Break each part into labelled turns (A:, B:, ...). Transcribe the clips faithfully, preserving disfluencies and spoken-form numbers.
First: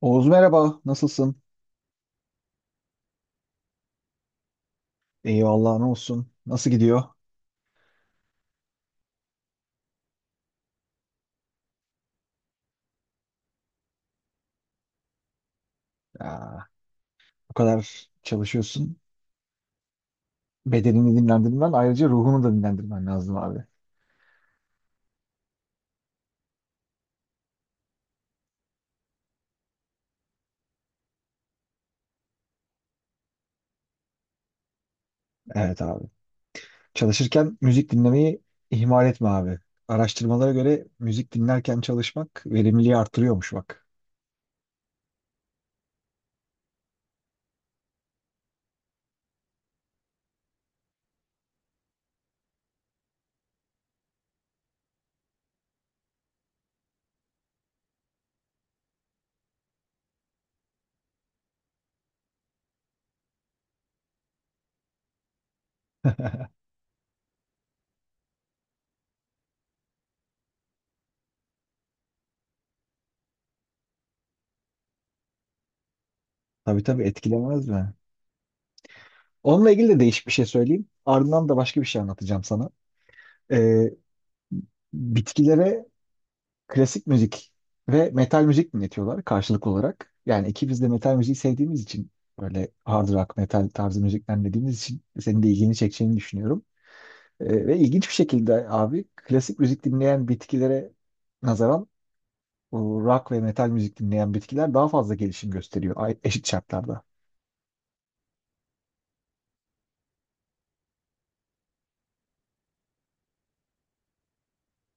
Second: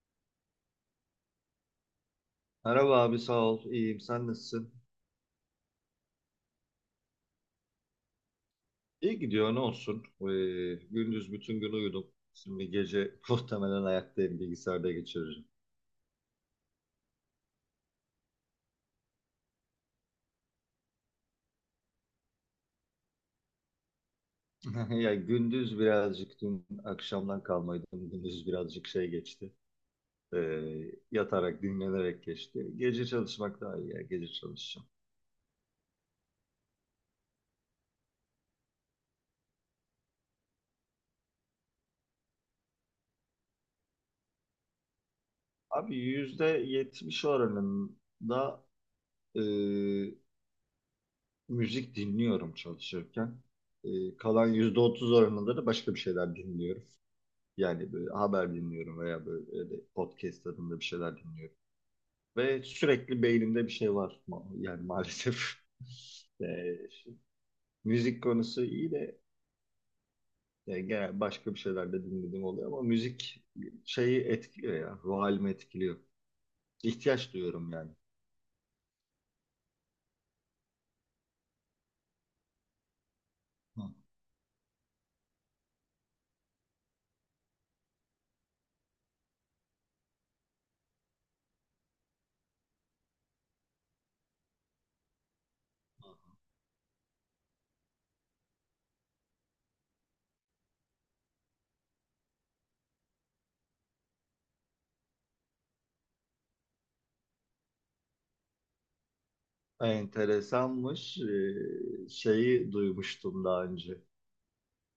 A: Oğuz, merhaba, nasılsın?
B: Merhaba abi sağ ol. İyiyim. Sen nasılsın?
A: Eyvallah, ne olsun? Nasıl gidiyor?
B: İyi gidiyor ne olsun. Ee, gündüz bütün gün uyudum. Şimdi gece muhtemelen ayaktayım bilgisayarda geçiririm.
A: Ya, bu kadar çalışıyorsun. Bedenini dinlendirmen, ayrıca ruhunu da dinlendirmen lazım abi.
B: Ya gündüz birazcık dün akşamdan kalmaydı. Gündüz birazcık şey geçti. Ee, yatarak dinlenerek geçti. Gece çalışmak daha iyi ya. Gece çalışacağım.
A: Evet abi. Çalışırken müzik dinlemeyi ihmal etme abi. Araştırmalara göre müzik dinlerken çalışmak verimliliği artırıyormuş bak.
B: Abi yüzde yetmiş oranında e, müzik dinliyorum çalışırken. E, kalan yüzde otuz oranında da başka bir şeyler dinliyorum. Yani böyle haber dinliyorum veya böyle öyle podcast tadında bir şeyler dinliyorum. Ve sürekli beynimde bir şey var. Ma- Yani maalesef. Ee, Müzik konusu iyi de yani genel başka bir şeyler de dinlediğim oluyor ama müzik şeyi etkiliyor ya. Ruh halimi etkiliyor.
A: Tabii tabii,
B: İhtiyaç
A: Etkilemez
B: duyuyorum yani.
A: mi? Onunla ilgili de değişik bir şey söyleyeyim. Ardından da başka bir şey anlatacağım sana.
B: Hı.
A: Ee, Bitkilere klasik müzik ve metal müzik dinletiyorlar karşılık olarak. Yani ikimiz de metal müziği sevdiğimiz için, böyle hard rock, metal tarzı müzikler dinlediğimiz için senin de ilgini çekeceğini düşünüyorum. Ee, ve ilginç bir şekilde abi, klasik müzik dinleyen bitkilere nazaran bu rock ve metal müzik dinleyen bitkiler daha fazla gelişim gösteriyor ay- eşit şartlarda.
B: Enteresanmış. Ee, şeyi duymuştum daha önce.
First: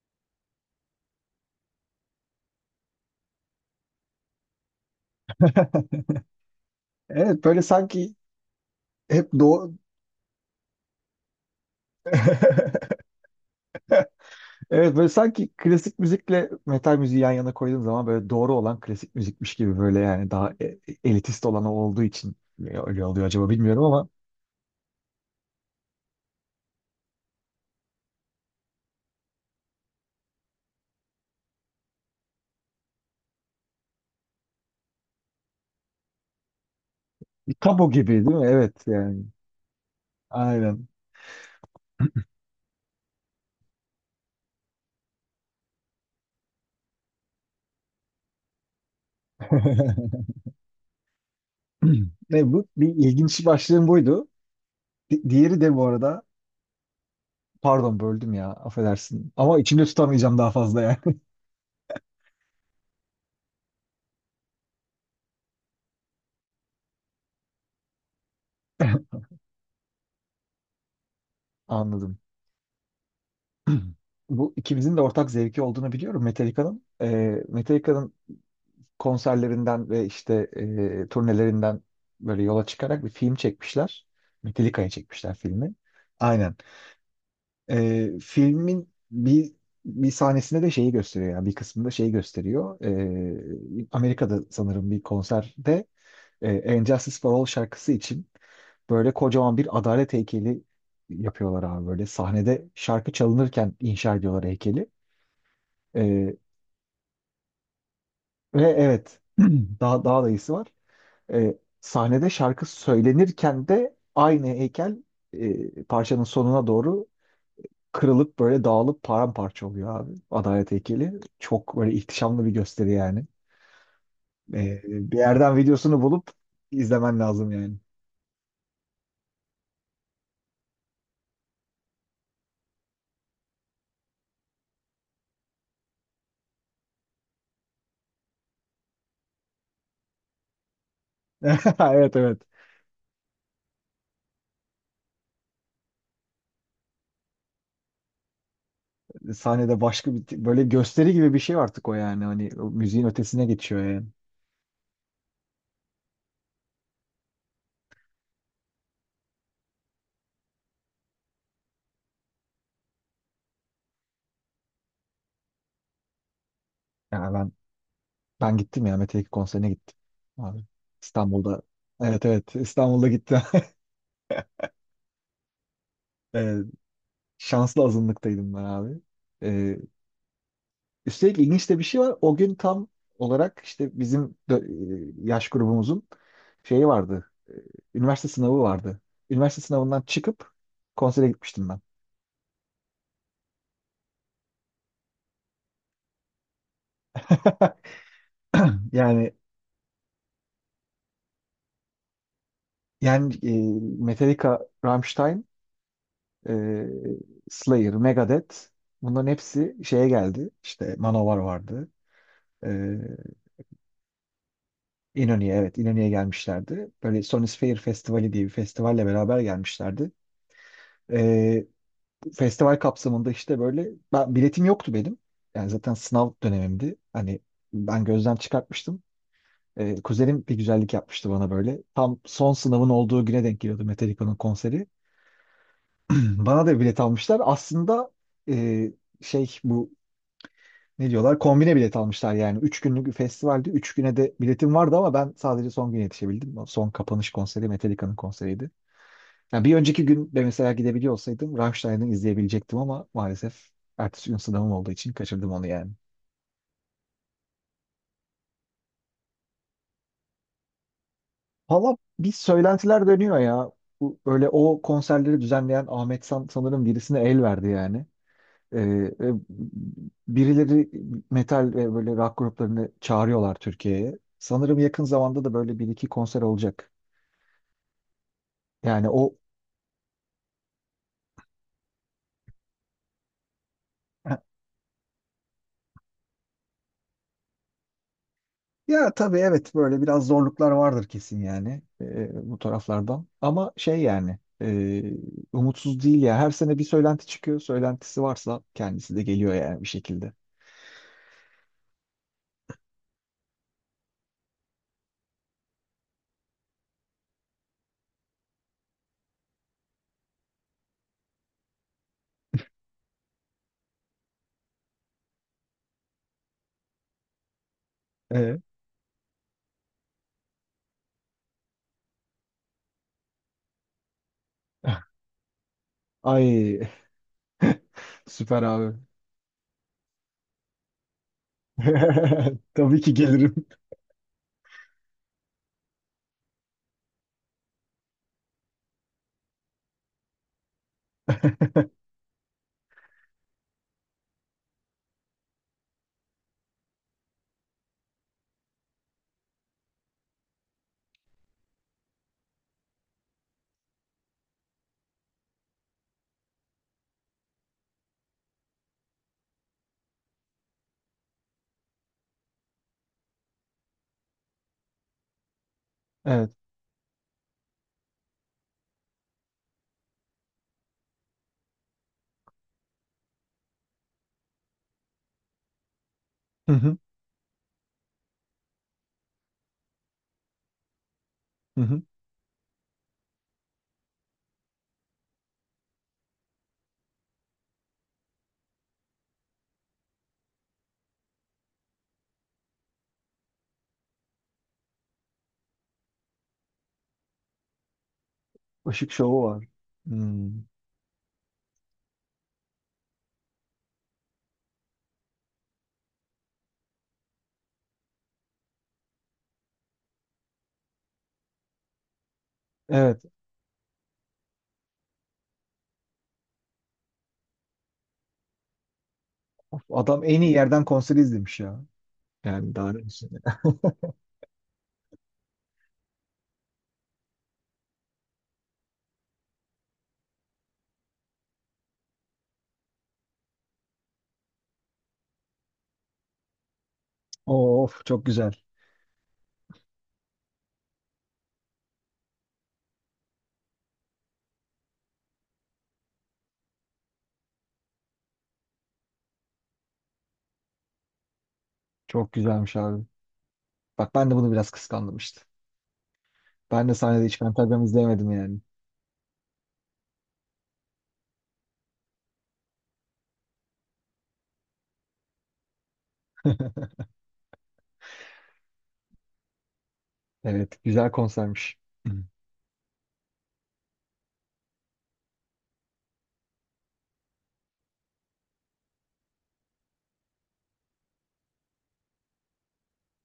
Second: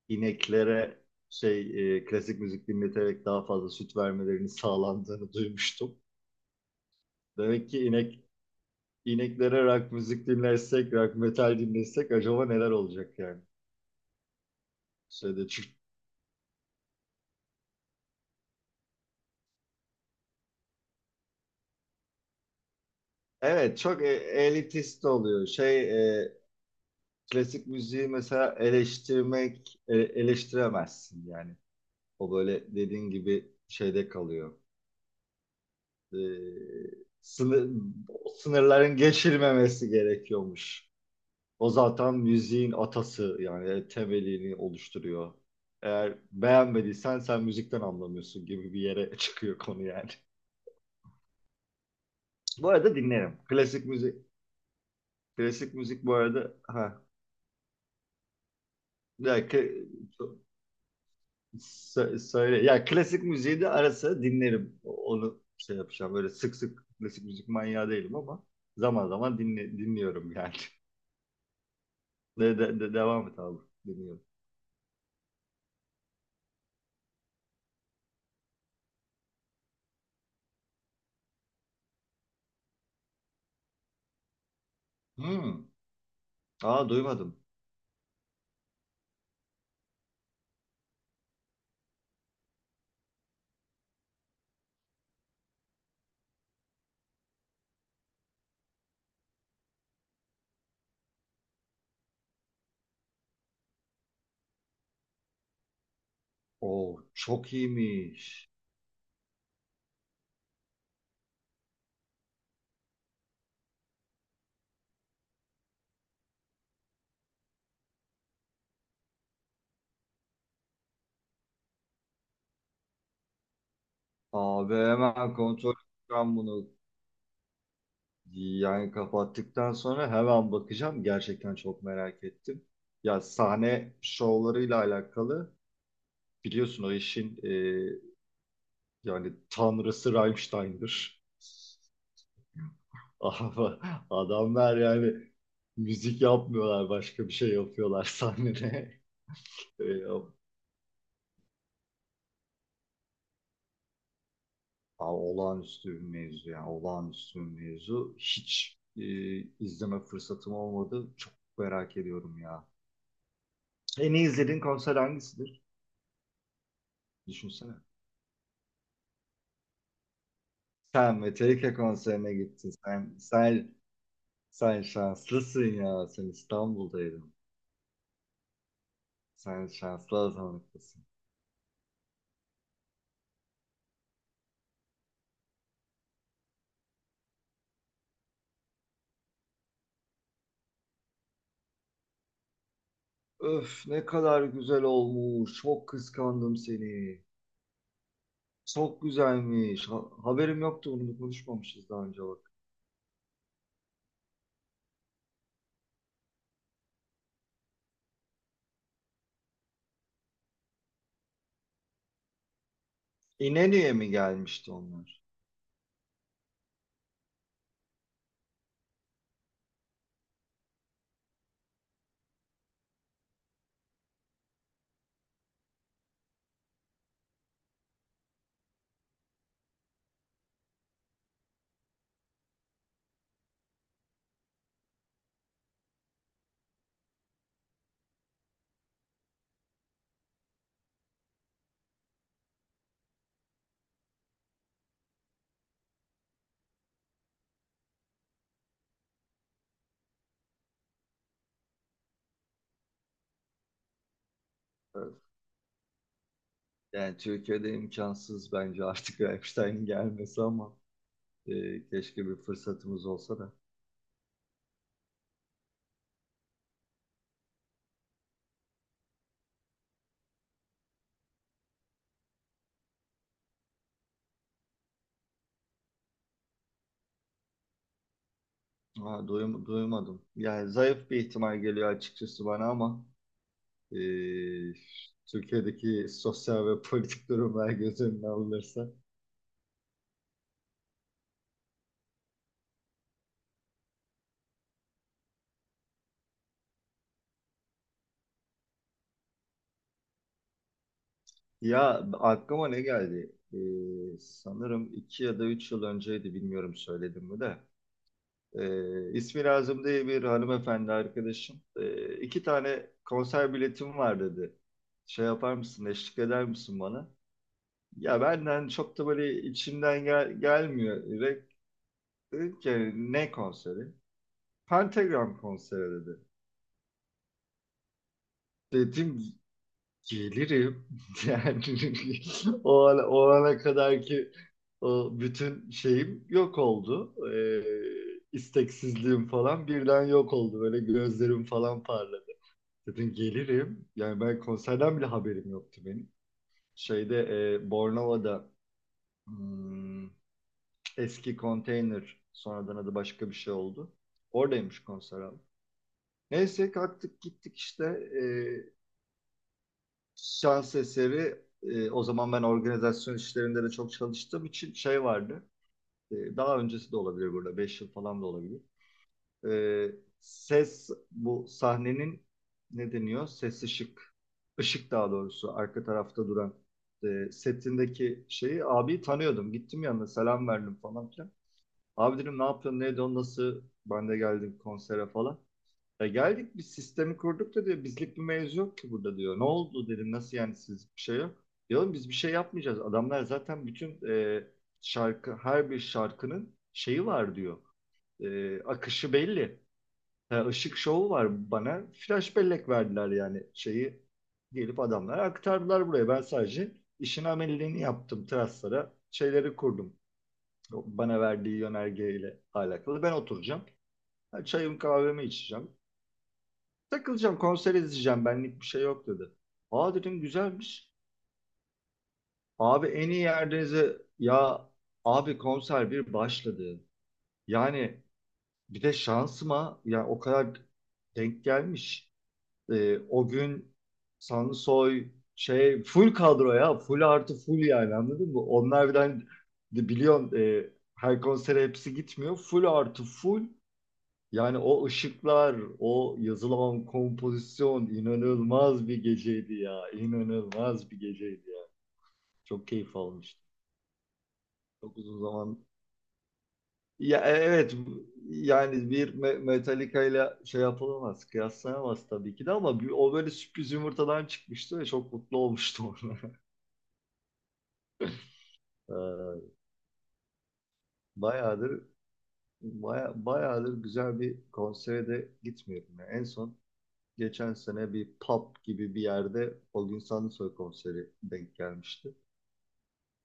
B: İneklere şey e, klasik müzik dinleterek daha fazla süt vermelerinin sağlandığını duymuştum.
A: Evet, böyle
B: Demek ki
A: sanki
B: inek
A: hep
B: İneklere
A: doğu.
B: rock müzik dinlersek, rock metal dinlesek acaba neler olacak yani?
A: Evet, böyle sanki
B: Şeyde çünkü-
A: klasik müzikle metal müziği yan yana koyduğum zaman böyle doğru olan klasik müzikmiş gibi, böyle yani daha e- e- elitist olanı olduğu için öyle oluyor acaba,
B: Evet
A: bilmiyorum
B: çok e-
A: ama
B: elitist oluyor. Şey e, klasik müziği mesela eleştirmek e, eleştiremezsin yani. O böyle dediğin gibi şeyde kalıyor. E, sınır,
A: tam o gibi değil
B: O
A: mi? Evet
B: sınırların
A: yani.
B: geçilmemesi
A: Aynen.
B: gerekiyormuş. O zaten müziğin atası yani e, temelini oluşturuyor. Eğer beğenmediysen sen müzikten anlamıyorsun gibi bir yere çıkıyor konu yani.
A: Ne bu?
B: Bu
A: Bir
B: arada dinlerim.
A: ilginç
B: Klasik
A: başlığım
B: müzik.
A: buydu. Di- diğeri
B: Klasik
A: de bu
B: müzik bu
A: arada,
B: arada. Ha.
A: pardon böldüm ya, affedersin
B: Ya,
A: ama
B: kla-
A: içimde tutamayacağım daha fazla yani.
B: sö- söyle. Ya klasik müziği de ara sıra dinlerim. Onu şey yapacağım. Böyle sık sık klasik müzik manyağı değilim ama zaman zaman dinle, dinliyorum yani.
A: Anladım.
B: De, de, de- devam et abi. Dinliyorum.
A: Bu ikimizin de ortak zevki olduğunu biliyorum, Metallica'nın. Ee, Metallica'nın konserlerinden ve işte e, turnelerinden böyle yola çıkarak bir film çekmişler. Metallica'ya çekmişler
B: Hmm.
A: filmi. Aynen.
B: Aa duymadım.
A: E, filmin bir bir sahnesinde de şeyi gösteriyor, yani bir kısmında şeyi gösteriyor. E, Amerika'da sanırım bir konserde e, And Justice for All şarkısı için böyle kocaman bir adalet heykeli yapıyorlar abi, böyle sahnede şarkı çalınırken inşa ediyorlar heykeli. E,
B: Oo çok iyiymiş.
A: Ve evet, daha daha da iyisi var. E, sahnede şarkı söylenirken de aynı heykel e, parçanın sonuna doğru kırılıp böyle dağılıp paramparça oluyor abi. Adalet heykeli. Çok böyle ihtişamlı bir gösteri yani.
B: Abi
A: E, bir
B: hemen
A: yerden
B: kontrol
A: videosunu bulup
B: edeceğim bunu.
A: izlemen lazım yani.
B: Yani kapattıktan sonra hemen bakacağım. Gerçekten çok merak ettim. Ya sahne şovlarıyla alakalı biliyorsun o işin e, yani tanrısı Rammstein'dir.
A: Evet, evet.
B: Ama adamlar yani müzik yapmıyorlar başka bir şey yapıyorlar sahnede.
A: Sahnede
B: E,
A: başka bir böyle gösteri gibi bir şey artık o yani. Hani o müziğin ötesine geçiyor yani.
B: a- Olağanüstü bir mevzu yani olağanüstü bir mevzu. Hiç e, izleme fırsatım olmadı. Çok merak ediyorum ya. En iyi izlediğin konser hangisidir?
A: Yani ben
B: Düşünsene.
A: ben gittim ya, Mete Ekin konserine gittim. Abi.
B: Sen
A: İstanbul'da.
B: Metallica
A: Evet,
B: konserine
A: evet,
B: gittin.
A: İstanbul'da
B: Sen,
A: gittim.
B: sen, sen şanslısın ya. Sen İstanbul'daydın.
A: Şanslı azınlıktaydım ben abi.
B: Sen
A: Ee,
B: şanslı azınlıklısın.
A: Üstelik ilginç de bir şey var. O gün tam olarak işte bizim dö- e, yaş grubumuzun şeyi vardı. Üniversite sınavı vardı. Üniversite sınavından çıkıp konsere gitmiştim ben.
B: Öf ne kadar güzel olmuş. Çok kıskandım seni. Çok
A: Yani
B: güzelmiş. Ha- haberim yoktu, bunu konuşmamışız daha önce bak.
A: yani e, Metallica, Rammstein, e, Slayer, Megadeth, bunların hepsi şeye geldi. İşte Manowar vardı. E,
B: İnönü'ye mi gelmişti onlar?
A: İnönü'ye, evet, İnönü'ye gelmişlerdi. Böyle Sony Sphere Festivali diye bir festivalle beraber gelmişlerdi. E, Festival kapsamında işte böyle, ben, biletim yoktu benim. Yani zaten sınav dönemimdi. Hani ben gözden çıkartmıştım. Ee, kuzenim bir güzellik yapmıştı bana böyle. Tam son sınavın olduğu güne denk geliyordu Metallica'nın konseri. Bana da bilet almışlar. Aslında e, şey, bu ne diyorlar? Kombine bilet almışlar yani. Üç günlük bir festivaldi. Üç güne de biletim vardı ama ben sadece son güne yetişebildim. O son kapanış konseri Metallica'nın konseriydi. Ya bir önceki gün de mesela gidebiliyor olsaydım Rammstein'ı izleyebilecektim ama maalesef ertesi gün sınavım olduğu için
B: Öf.
A: kaçırdım onu yani.
B: Yani Türkiye'de imkansız bence artık Rammstein'in gelmesi ama e,
A: Valla
B: keşke
A: bir
B: bir fırsatımız
A: söylentiler
B: olsa
A: dönüyor
B: da.
A: ya. Bu, böyle o konserleri düzenleyen Ahmet San sanırım birisine el verdi yani. Ee, e, birileri metal ve böyle rock gruplarını çağırıyorlar Türkiye'ye. Sanırım yakın zamanda da böyle bir iki konser olacak. Yani
B: Ha,
A: o
B: duyum- duymadım. Yani zayıf bir ihtimal geliyor açıkçası bana ama. e, Türkiye'deki sosyal ve politik durumlar göz önüne alınırsa.
A: Ya tabii, evet, böyle biraz zorluklar vardır kesin yani e, bu taraflardan. Ama şey yani, e, umutsuz değil ya. Her sene bir söylenti çıkıyor. Söylentisi varsa kendisi de geliyor yani bir şekilde.
B: Ya aklıma ne geldi? E, sanırım iki ya da üç yıl önceydi, bilmiyorum söyledim mi de. E, ismi lazım diye bir hanımefendi arkadaşım. E, iki tane konser biletim var dedi. Şey yapar mısın, eşlik eder misin bana? Ya
A: E?
B: benden çok da böyle içimden gel gelmiyor. Direkt dedim ki, "Hani ne konseri?" Pentagram konseri dedi.
A: Ay, süper abi.
B: Dedim gelirim. Yani o
A: Tabii
B: ana,
A: ki
B: o
A: gelirim.
B: ana kadar ki o bütün şeyim yok oldu. Ee, isteksizliğim falan birden yok oldu. Böyle gözlerim falan parladı. Dedim gelirim. Yani ben konserden bile haberim yoktu benim. Şeyde e, Bornova'da, hmm, eski konteyner, sonradan adı başka bir şey oldu. Oradaymış konser abi. Neyse kalktık gittik işte. Ee, Şans eseri e, o zaman ben organizasyon işlerinde de çok çalıştığım için şey vardı. E,
A: Evet.
B: daha öncesi de olabilir burada. Beş yıl falan da olabilir. E, Ses bu sahnenin, ne deniyor? Ses ışık. Işık daha doğrusu arka tarafta duran
A: Hı hı,
B: e, setindeki şeyi abi tanıyordum. Gittim yanına, selam verdim falan filan.
A: hı hı.
B: Abi dedim ne yapıyorsun? Neydi o? Nasıl? Ben de geldim konsere falan. Ya geldik biz sistemi kurduk da, diyor, bizlik bir mevzu yok ki burada, diyor. Ne oldu dedim, nasıl yani, siz bir şey yok. Diyorum biz bir şey yapmayacağız. Adamlar zaten bütün e, şarkı her bir şarkının şeyi var, diyor. E,
A: Işık
B: akışı
A: şovu
B: belli.
A: var.
B: Ha,
A: Hmm.
B: ışık şovu var bana. Flash bellek verdiler, yani şeyi gelip adamlar aktardılar buraya. Ben sadece işin ameliyatını yaptım teraslara. Şeyleri kurdum. O, bana verdiği yönergeyle alakalı. Ben
A: Evet.
B: oturacağım. Ha, çayımı kahvemi içeceğim. Takılacağım, konser izleyeceğim, benlik bir şey yok dedi. Aa dedim
A: Adam en iyi yerden
B: güzelmiş.
A: konser izlemiş ya. Yani
B: Abi
A: daha ne
B: en iyi
A: düşünelim.
B: yerlerinize ya, abi konser bir başladı. Yani bir de şansıma ya o kadar denk gelmiş. Ee, o gün Sansoy şey full kadro ya, full artı full, yani
A: Of, çok
B: anladın mı?
A: güzel.
B: Onlar birden, biliyorsun e, her konsere hepsi gitmiyor. Full artı full. Yani o ışıklar, o yazılan kompozisyon, inanılmaz bir geceydi ya. İnanılmaz bir geceydi ya.
A: Çok
B: Çok
A: güzelmiş
B: keyif
A: abi.
B: almıştım.
A: Bak, ben de bunu biraz
B: Çok
A: kıskandım
B: uzun
A: işte.
B: zaman.
A: Ben de
B: Ya
A: sahnede
B: e-
A: hiç
B: evet,
A: pentagram izleyemedim yani.
B: yani bir Me- Metallica ile şey yapılamaz, kıyaslanamaz tabii ki de, ama bir- o böyle sürpriz yumurtadan çıkmıştı ve çok mutlu olmuştum ona. Ee,
A: Evet, güzel konsermiş.
B: bayağıdır baya, bayağıdır güzel bir konsere de gitmiyorum ya. En son geçen sene bir pub gibi bir yerde Olgun Sandısoy konseri denk gelmişti.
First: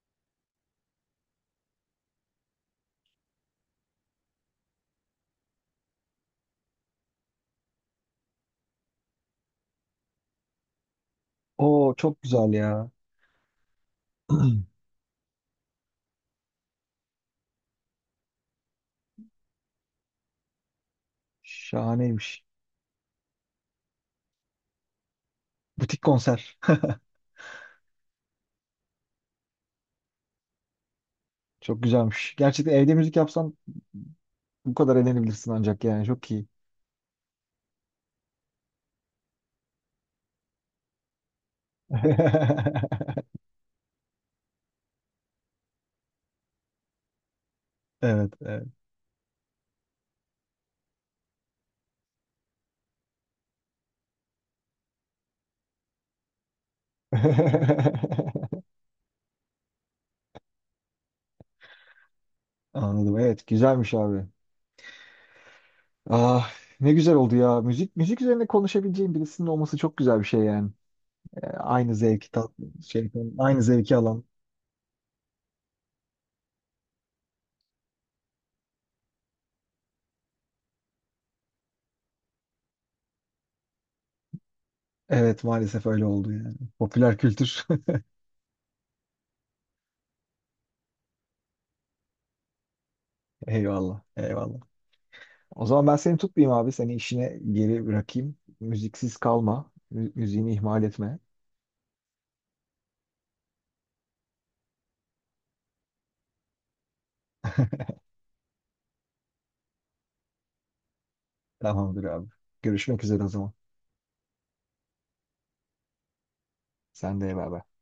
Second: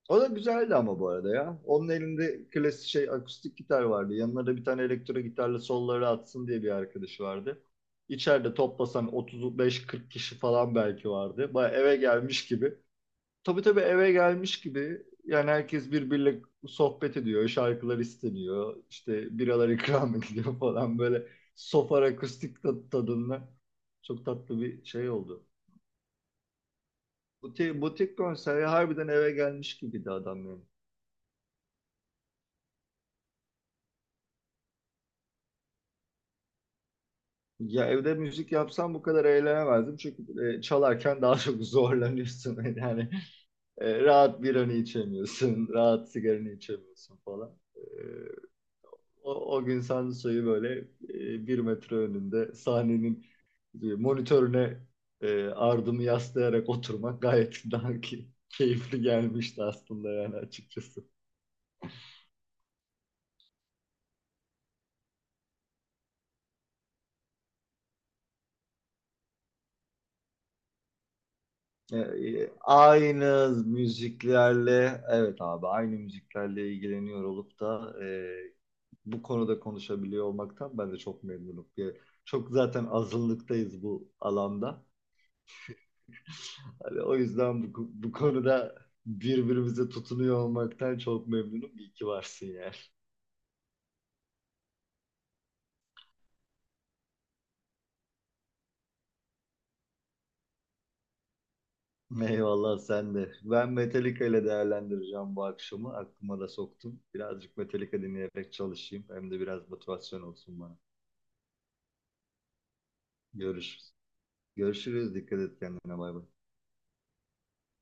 B: O da güzeldi ama bu arada ya. Onun elinde klasik şey akustik gitar vardı. Yanına da bir tane elektro gitarla solları atsın diye bir arkadaşı vardı. İçeride toplasan otuz beş kırka kişi falan belki vardı. Baya
A: Oo,
B: eve
A: çok
B: gelmiş
A: güzel
B: gibi.
A: ya.
B: Tabii tabii eve gelmiş gibi, yani herkes birbiriyle sohbet ediyor, şarkılar isteniyor, işte biralar ikram ediliyor falan, böyle sofar
A: Şahaneymiş.
B: akustik tadı tadında çok tatlı bir şey oldu.
A: Butik konser.
B: Butik, butik konseri harbiden eve gelmiş gibiydi adam yani.
A: Çok güzelmiş. Gerçekten evde müzik yapsan bu kadar eğlenebilirsin ancak yani, çok iyi.
B: Ya evde müzik yapsam bu kadar eğlenemezdim, çünkü e, çalarken daha çok zorlanıyorsun yani e, rahat biranı içemiyorsun, rahat sigaranı içemiyorsun falan. E,
A: Evet, evet.
B: O, o gün Sanso'yu böyle e, bir metre önünde sahnenin e, monitörüne e, ardımı yaslayarak oturmak gayet daha ki, keyifli gelmişti aslında yani açıkçası.
A: Anladım. Evet, güzelmiş abi. Ah, ne güzel oldu ya. Müzik müzik üzerine konuşabileceğim birisinin olması çok güzel bir şey yani. E, aynı
B: E,
A: zevki tat,
B: e,
A: şey,
B: aynı
A: aynı zevki alan.
B: müziklerle, evet abi, aynı müziklerle ilgileniyor olup da e, bu konuda konuşabiliyor olmaktan ben de çok memnunum. E, Çok zaten azınlıktayız bu alanda.
A: Evet, maalesef öyle oldu yani.
B: Hani o
A: Popüler kültür.
B: yüzden bu, bu konuda birbirimize tutunuyor olmaktan çok memnunum. İyi ki varsın yani.
A: Eyvallah, eyvallah. O zaman ben seni tutmayayım abi. Seni işine geri bırakayım. Müziksiz kalma. Mü- müziğini ihmal etme.
B: Eyvallah sen de. Ben Metallica ile değerlendireceğim bu akşamı. Aklıma da soktum. Birazcık Metallica dinleyerek çalışayım. Hem de biraz motivasyon olsun bana.
A: Tamamdır abi. Görüşmek üzere o zaman.
B: Görüşürüz. Görüşürüz. Dikkat et kendine. Bay bay.
A: Sen de bay bay.